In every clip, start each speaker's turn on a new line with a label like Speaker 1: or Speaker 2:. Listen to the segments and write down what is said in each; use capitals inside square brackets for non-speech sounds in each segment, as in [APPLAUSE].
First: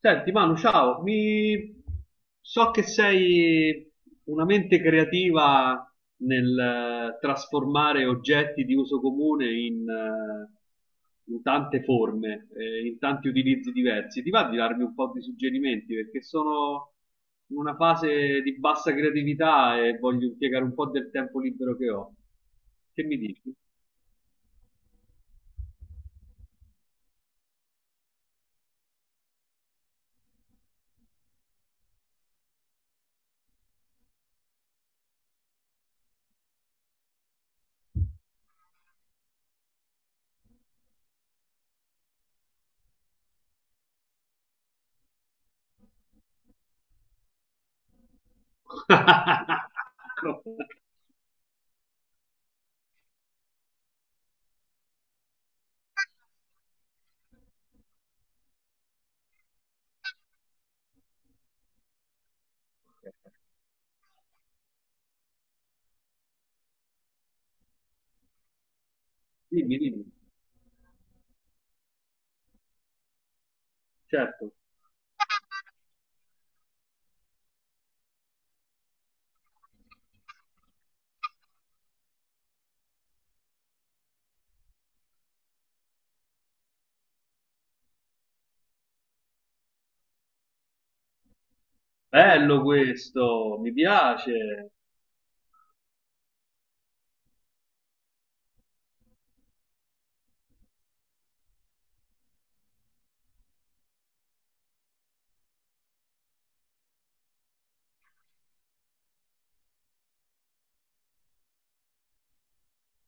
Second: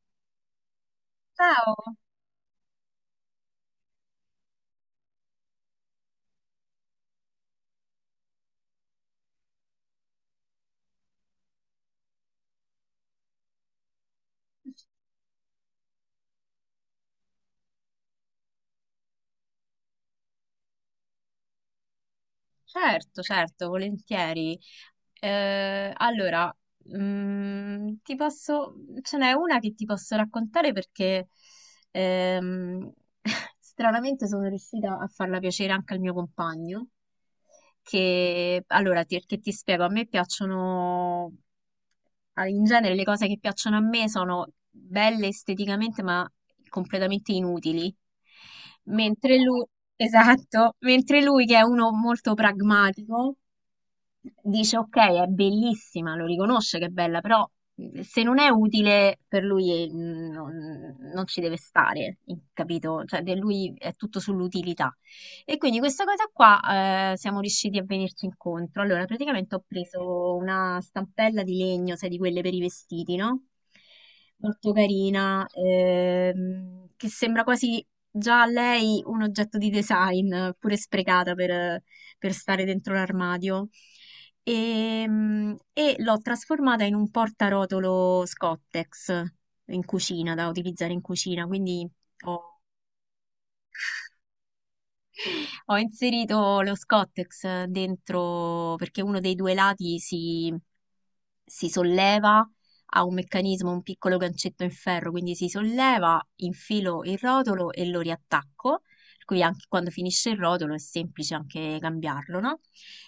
Speaker 1: Senti, Manu, ciao,
Speaker 2: Ciao,
Speaker 1: mi... so che sei una mente creativa nel trasformare oggetti di uso comune in, in tante forme, in tanti utilizzi diversi. Ti va di darmi un po' di suggerimenti? Perché sono in una fase di bassa creatività e voglio impiegare un po' del tempo libero che ho. Che mi
Speaker 2: certo,
Speaker 1: dici?
Speaker 2: certo, volentieri. Allora, ti posso, ce n'è una che ti posso raccontare perché ehm, [LAUGHS] stranamente sono riuscita a farla piacere anche al mio compagno. Che ti spiego, a me piacciono in genere le cose che piacciono a me sono belle esteticamente, ma completamente inutili. Mentre lui, esatto,
Speaker 1: [LAUGHS]
Speaker 2: mentre lui che è uno molto pragmatico, dice ok, è bellissima, lo riconosce che è bella, però se non è utile per lui non ci deve stare, capito? Cioè, per lui è tutto sull'utilità. E quindi questa cosa qua siamo riusciti a venirci incontro. Allora, praticamente ho
Speaker 1: Dimmi, dimmi,
Speaker 2: preso una stampella di legno, sai, di quelle per i vestiti, no?
Speaker 1: certo.
Speaker 2: Molto carina, che sembra quasi già a lei un oggetto di design, pure sprecata per stare dentro l'armadio. E l'ho trasformata in un portarotolo Scottex in cucina, da utilizzare in cucina, quindi ho
Speaker 1: Bello questo, mi piace,
Speaker 2: ho inserito lo Scottex dentro perché uno dei due lati si solleva, ha un meccanismo, un piccolo gancetto in ferro, quindi si solleva, infilo il rotolo e lo riattacco. Per cui anche quando finisce il rotolo è semplice anche cambiarlo, no?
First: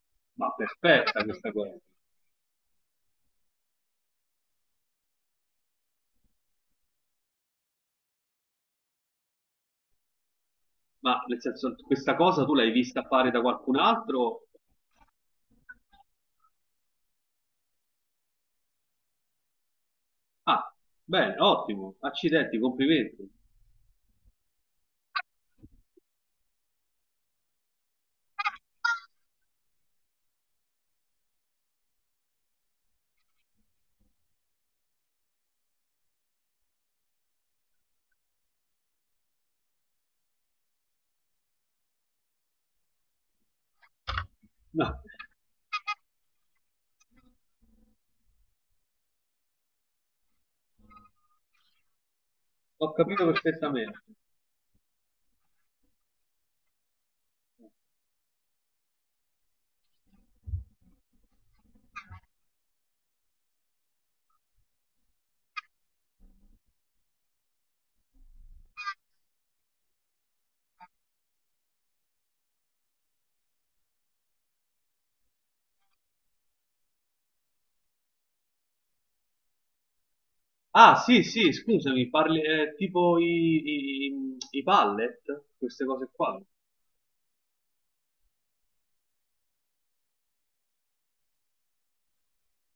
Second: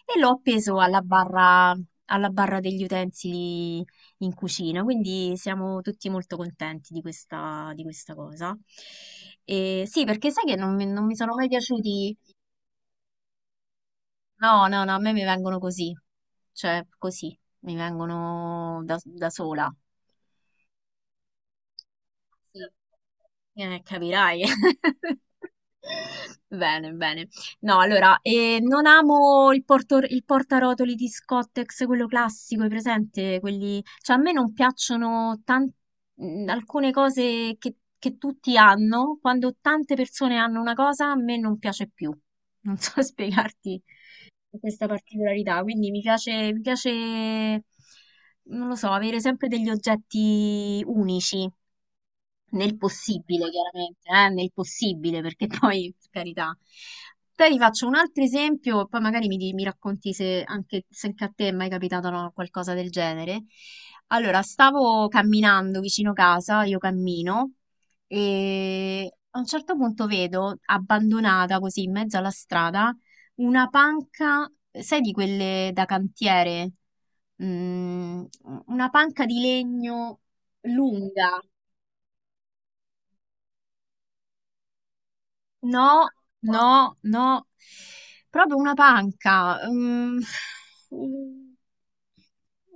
Speaker 2: E l'ho
Speaker 1: ma
Speaker 2: appeso
Speaker 1: perfetta questa cosa.
Speaker 2: alla barra degli utensili in cucina, quindi siamo tutti molto contenti di questa cosa. E sì, perché sai che non mi
Speaker 1: Ma
Speaker 2: sono
Speaker 1: nel
Speaker 2: mai
Speaker 1: senso, questa
Speaker 2: piaciuti.
Speaker 1: cosa tu l'hai vista fare da qualcun altro?
Speaker 2: No, no, no, a me mi vengono così, cioè così, mi vengono da sola.
Speaker 1: Ah, bene, ottimo, accidenti,
Speaker 2: Sì.
Speaker 1: complimenti.
Speaker 2: Capirai. [LAUGHS] Bene, bene. No, allora, non amo il portarotoli di Scottex, quello classico, hai presente? Quelli... Cioè, a me non piacciono alcune cose che tutti hanno. Quando tante persone hanno una cosa, a me non piace più. Non so [LAUGHS] spiegarti questa
Speaker 1: No,
Speaker 2: particolarità. Quindi mi piace, non lo so, avere sempre degli oggetti unici nel
Speaker 1: ho capito
Speaker 2: possibile,
Speaker 1: perfettamente.
Speaker 2: chiaramente, nel possibile, perché [LAUGHS] poi, per carità. Poi ti faccio un altro esempio, poi magari mi racconti se anche a te è mai capitato no, qualcosa del genere. Allora, stavo camminando vicino casa, io cammino, e a un certo punto vedo, abbandonata così in mezzo alla strada, una panca, sai di quelle da cantiere? Mm, una panca di legno
Speaker 1: Ah, sì,
Speaker 2: lunga.
Speaker 1: sì, scusami, parli tipo i pallet, queste
Speaker 2: No,
Speaker 1: cose qua.
Speaker 2: no, no, proprio una panca. Mm,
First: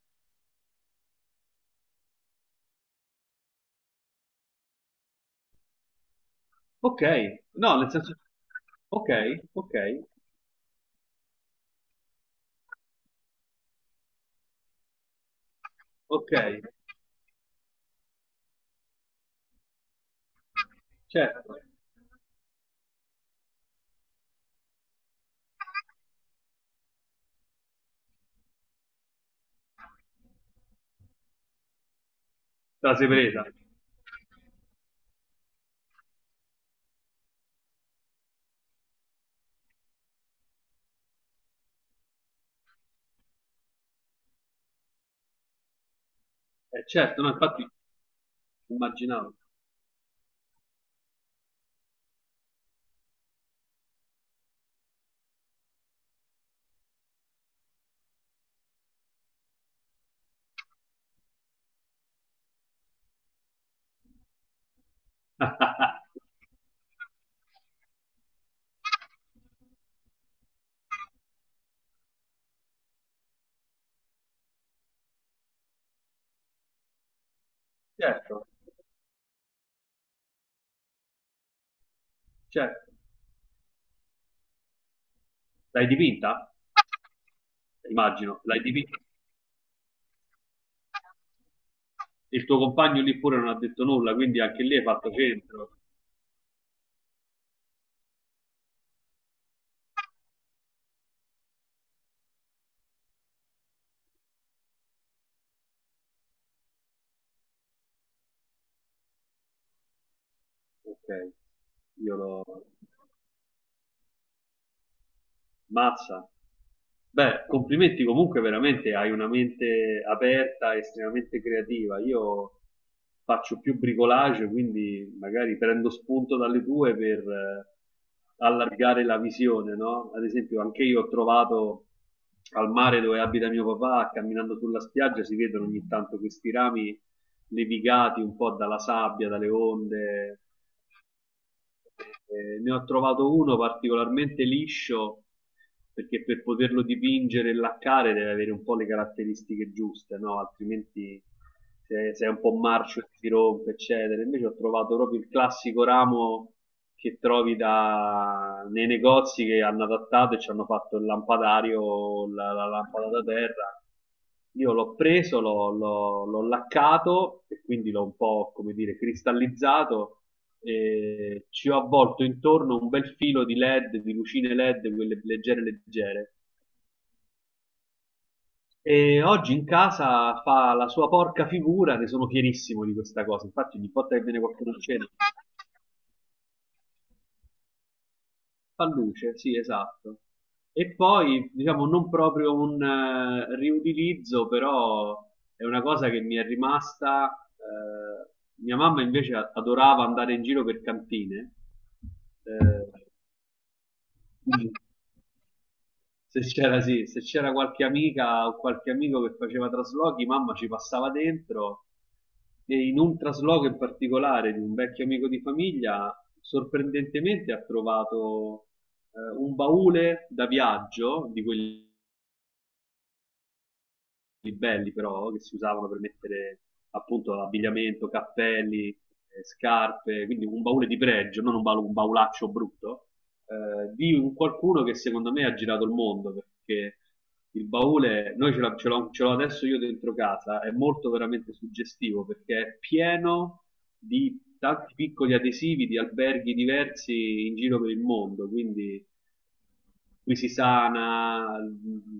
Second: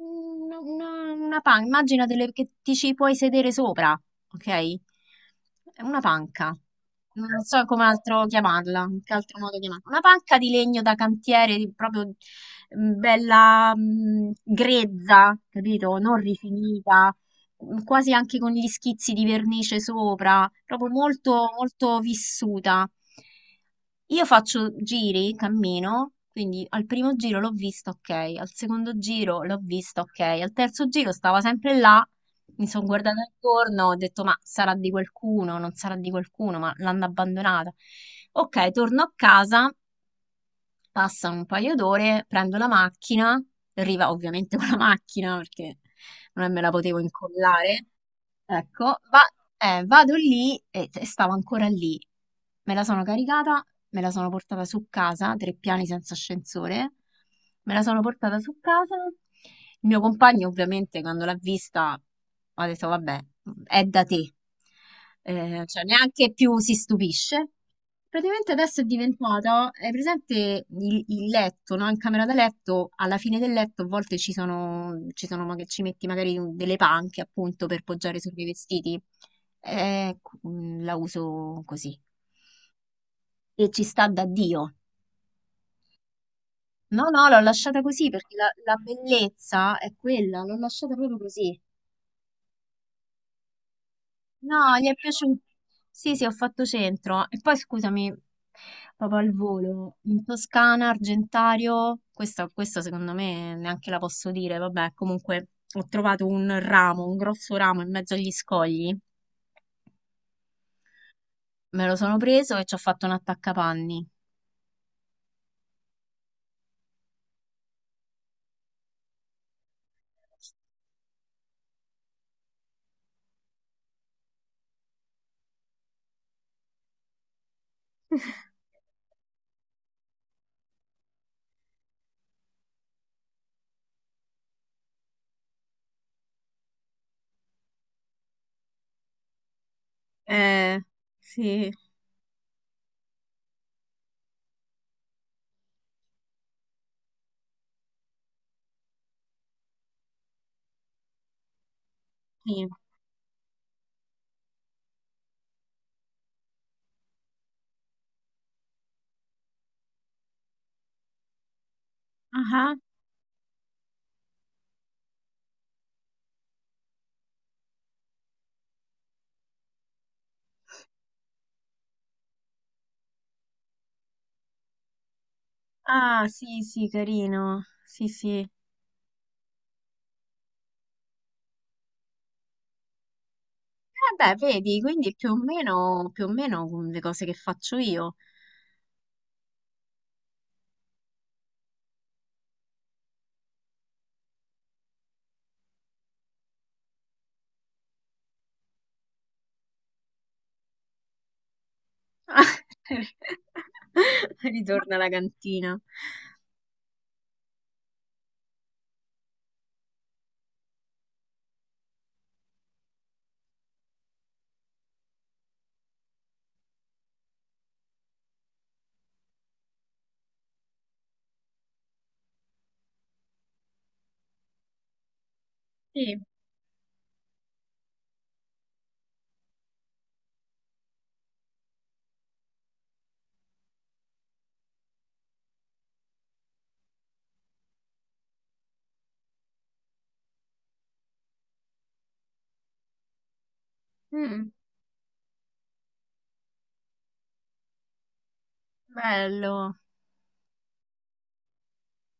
Speaker 2: una panca, che ti ci puoi sedere sopra, ok? È una panca.
Speaker 1: Ok,
Speaker 2: Non so
Speaker 1: no,
Speaker 2: come
Speaker 1: nel senso,
Speaker 2: altro chiamarla, in
Speaker 1: ok,
Speaker 2: che altro modo
Speaker 1: ok,
Speaker 2: chiamarla. Una panca di legno da cantiere, proprio bella, grezza, capito? Non
Speaker 1: ok,
Speaker 2: rifinita quasi anche con gli schizzi di vernice sopra, proprio molto,
Speaker 1: certo,
Speaker 2: molto vissuta. Io faccio giri, cammino, quindi al primo giro l'ho visto, ok, al secondo giro l'ho visto, ok, al terzo giro stava sempre là, mi sono
Speaker 1: te la sei
Speaker 2: guardata
Speaker 1: presa.
Speaker 2: intorno, ho detto ma sarà di qualcuno, non sarà di qualcuno, ma l'hanno abbandonata. Ok, torno a casa, passano un paio d'ore, prendo la macchina, arriva ovviamente con la macchina perché non me la potevo
Speaker 1: Certo, no, infatti
Speaker 2: incollare. Ecco, va-
Speaker 1: immaginavo.
Speaker 2: vado lì e stavo ancora lì. Me la sono caricata, me la sono portata su casa, tre piani senza ascensore. Me la sono portata su casa. Il mio compagno, ovviamente, quando l'ha vista, ha detto: Vabbè, è da te. Cioè,
Speaker 1: [LAUGHS]
Speaker 2: neanche più si stupisce. Praticamente adesso è diventata, è presente il letto, no? In camera da letto, alla fine del letto a volte ci sono ci metti magari delle panche appunto per poggiare sui miei
Speaker 1: Certo.
Speaker 2: vestiti. La uso così.
Speaker 1: Certo,
Speaker 2: E ci sta da Dio.
Speaker 1: l'hai dipinta?
Speaker 2: No, no, l'ho lasciata così perché
Speaker 1: Immagino, l'hai
Speaker 2: la
Speaker 1: dipinta.
Speaker 2: bellezza è quella, l'ho lasciata proprio così.
Speaker 1: Il tuo compagno lì pure non ha detto nulla, quindi anche
Speaker 2: No,
Speaker 1: lì hai
Speaker 2: gli è
Speaker 1: fatto
Speaker 2: piaciuto.
Speaker 1: centro.
Speaker 2: Sì, sì, ho fatto centro. E poi scusami, proprio al volo, in Toscana, Argentario, questa secondo me neanche la posso dire, vabbè, comunque ho trovato un ramo, un grosso ramo in mezzo agli scogli,
Speaker 1: Ok,
Speaker 2: me lo
Speaker 1: io
Speaker 2: sono
Speaker 1: lo...
Speaker 2: preso e ci ho fatto un attaccapanni.
Speaker 1: Mazza. Beh, complimenti comunque veramente, hai una mente aperta, estremamente creativa. Io faccio più bricolage, quindi magari prendo spunto dalle tue per
Speaker 2: [LAUGHS]
Speaker 1: allargare la visione, no? Ad esempio, anche io ho trovato al mare dove abita mio papà, camminando sulla spiaggia, si vedono ogni tanto questi rami levigati un po' dalla sabbia, dalle onde.
Speaker 2: Eh, sì.
Speaker 1: Ne ho trovato uno particolarmente liscio perché per poterlo dipingere e laccare deve avere un po' le caratteristiche giuste, no? Altrimenti se è un po'
Speaker 2: Sì.
Speaker 1: marcio si rompe, eccetera. Invece ho trovato proprio il classico ramo che trovi da- nei negozi che hanno adattato e ci hanno fatto il lampadario, la
Speaker 2: Ah,
Speaker 1: lampada da terra. Io l'ho preso, l'ho laccato e quindi l'ho un po', come dire, cristallizzato e ci ho avvolto intorno un bel filo di LED, di lucine LED, quelle leggere
Speaker 2: ah,
Speaker 1: leggere.
Speaker 2: sì, sì, carino. Sì, sì.
Speaker 1: E oggi in casa fa la sua porca figura, ne sono fierissimo di questa cosa. Infatti, ogni
Speaker 2: Eh
Speaker 1: volta che
Speaker 2: beh,
Speaker 1: viene qualcuno a
Speaker 2: vedi,
Speaker 1: cena
Speaker 2: quindi è più o meno le cose che faccio io.
Speaker 1: fa luce, sì, esatto. E poi, diciamo, non proprio un riutilizzo, però è una cosa che mi è rimasta. Mia mamma invece adorava andare in giro per cantine. eh,
Speaker 2: [LAUGHS]
Speaker 1: quindi
Speaker 2: Ritorna alla cantina.
Speaker 1: se c'era, sì, se c'era qualche amica o qualche amico che faceva traslochi, mamma ci passava dentro e in un trasloco in particolare di un vecchio amico di famiglia, sorprendentemente ha trovato un baule da viaggio di quelli belli però che si usavano per
Speaker 2: Sì,
Speaker 1: mettere appunto abbigliamento, cappelli, scarpe, quindi un baule di pregio, non un, baul- un baulaccio brutto, di un qualcuno che secondo me ha girato il mondo perché il baule, noi ce, l'ha- ce l'ho adesso io dentro casa, è molto veramente suggestivo perché è pieno di
Speaker 2: mm,
Speaker 1: tanti piccoli adesivi di alberghi diversi in giro per il mondo, quindi
Speaker 2: bello.
Speaker 1: Quisisana,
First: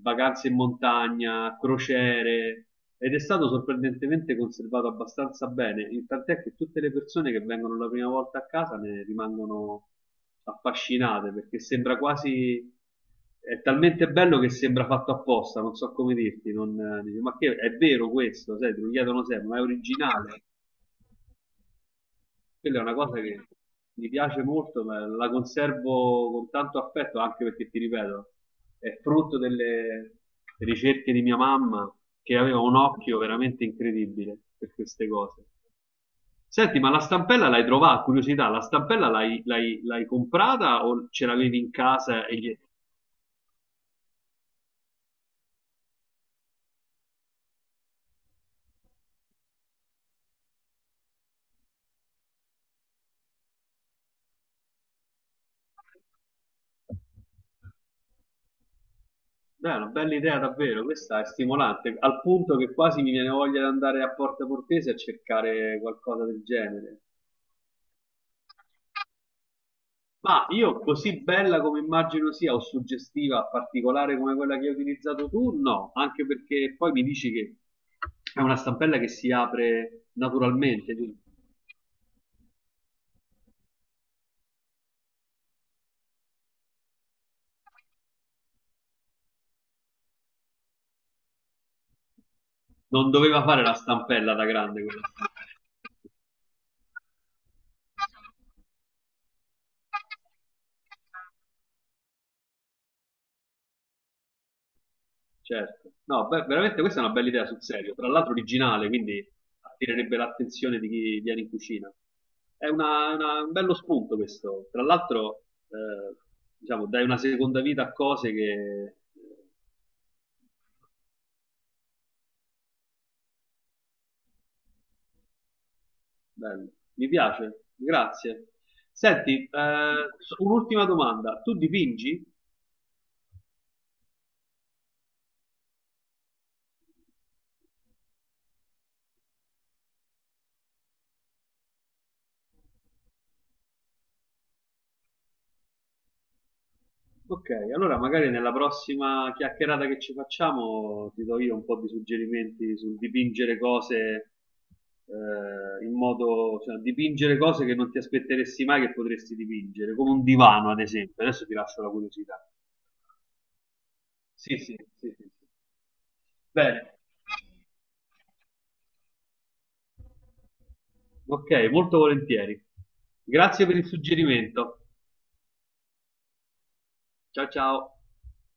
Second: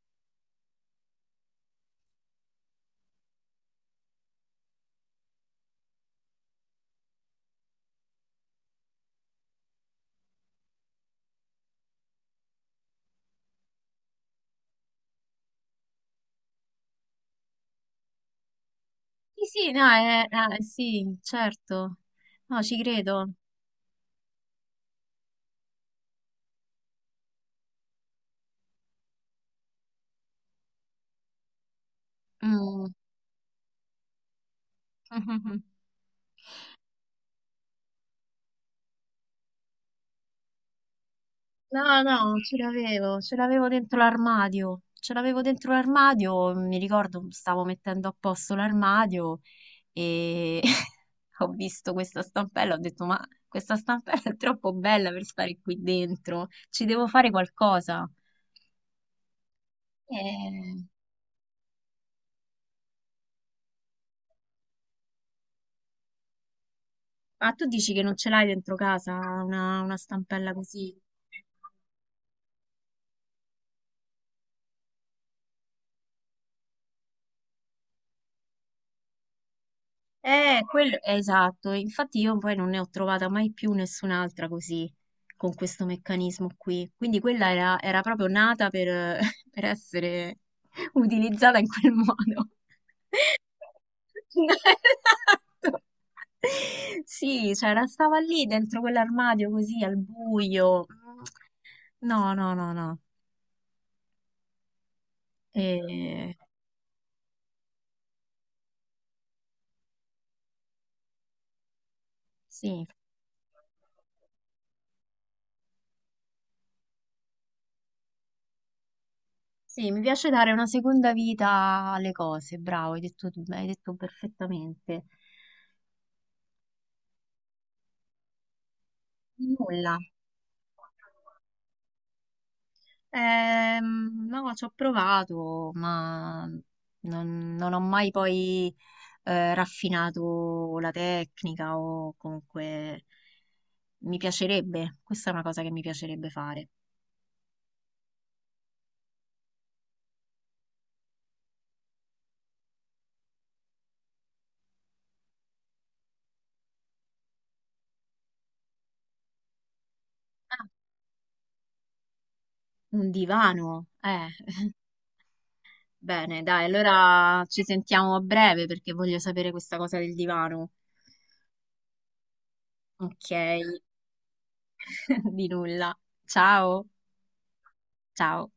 Speaker 1: vacanze in montagna, crociere ed è stato sorprendentemente conservato abbastanza bene, il- tant'è che tutte le persone che vengono la prima volta a casa ne rimangono affascinate perché sembra quasi è talmente bello che sembra fatto apposta, non so come dirti, non, dici, ma che è vero questo, sai, te lo chiedono
Speaker 2: Sì,
Speaker 1: sempre, ma è
Speaker 2: sì, no,
Speaker 1: originale.
Speaker 2: sì, certo. No, ci
Speaker 1: Quella è una cosa
Speaker 2: credo.
Speaker 1: che mi piace molto, ma la conservo con tanto affetto anche perché, ti ripeto, è frutto delle ricerche di mia mamma che aveva un
Speaker 2: Mm.
Speaker 1: occhio veramente incredibile per queste cose.
Speaker 2: [LAUGHS]
Speaker 1: Senti, ma la stampella l'hai trovata? Curiosità, la stampella l'hai comprata o ce l'avevi in
Speaker 2: No,
Speaker 1: casa? E
Speaker 2: no,
Speaker 1: gli...
Speaker 2: ce l'avevo dentro l'armadio. Ce l'avevo dentro l'armadio, mi ricordo, stavo mettendo a posto l'armadio e [LAUGHS] ho visto questa stampella, ho detto, ma questa stampella è troppo bella per stare qui dentro, ci devo fare qualcosa.
Speaker 1: Beh, è una bella idea davvero,
Speaker 2: Eh,
Speaker 1: questa è stimolante, al punto che quasi mi viene voglia di andare a Porta Portese a cercare qualcosa del genere.
Speaker 2: ah, tu dici che non ce l'hai dentro casa una
Speaker 1: Ma
Speaker 2: stampella
Speaker 1: io
Speaker 2: così?
Speaker 1: così bella come immagino sia o suggestiva, particolare come quella che hai utilizzato tu, no, anche perché poi mi dici che è una stampella che si apre naturalmente, quindi
Speaker 2: Esatto, infatti io poi non ne ho trovata mai più nessun'altra così, con questo meccanismo qui. Quindi quella era proprio nata per, [LAUGHS] per essere utilizzata in quel modo.
Speaker 1: non doveva fare la stampella da grande
Speaker 2: [LAUGHS]
Speaker 1: quella stampella.
Speaker 2: Esatto. Sì, cioè stava lì dentro quell'armadio così al buio. No, no, no, no.
Speaker 1: Certo. No,
Speaker 2: Eh,
Speaker 1: beh, veramente questa è una bella idea sul serio, tra l'altro originale, quindi attirerebbe l'attenzione di chi viene in cucina. È
Speaker 2: sì.
Speaker 1: un bello spunto questo. Tra l'altro, eh, diciamo, dai una seconda vita a cose che eh,
Speaker 2: Sì, mi piace dare una seconda vita alle cose, bravo, hai detto, hai detto perfettamente.
Speaker 1: Bello, mi piace, grazie. Senti,
Speaker 2: Nulla.
Speaker 1: so- un'ultima domanda. Tu dipingi?
Speaker 2: No, ci ho provato, ma non ho mai poi raffinato la tecnica o comunque mi piacerebbe, questa è una cosa che mi piacerebbe fare.
Speaker 1: Ok, allora magari nella prossima chiacchierata che ci facciamo ti do io un po' di suggerimenti sul dipingere cose in modo, cioè dipingere cose che non ti aspetteresti mai che potresti dipingere, come un
Speaker 2: Ah,
Speaker 1: divano ad esempio. Adesso ti lascio la curiosità.
Speaker 2: un divano, eh.
Speaker 1: Sì,
Speaker 2: [LAUGHS]
Speaker 1: sì, sì, sì. Sì.
Speaker 2: Bene, dai,
Speaker 1: Bene.
Speaker 2: allora ci sentiamo a breve perché voglio sapere questa cosa del divano.
Speaker 1: Ok, molto volentieri.
Speaker 2: Ok.
Speaker 1: Grazie per il suggerimento.
Speaker 2: [LAUGHS] Di nulla. Ciao.
Speaker 1: Ciao ciao.
Speaker 2: Ciao.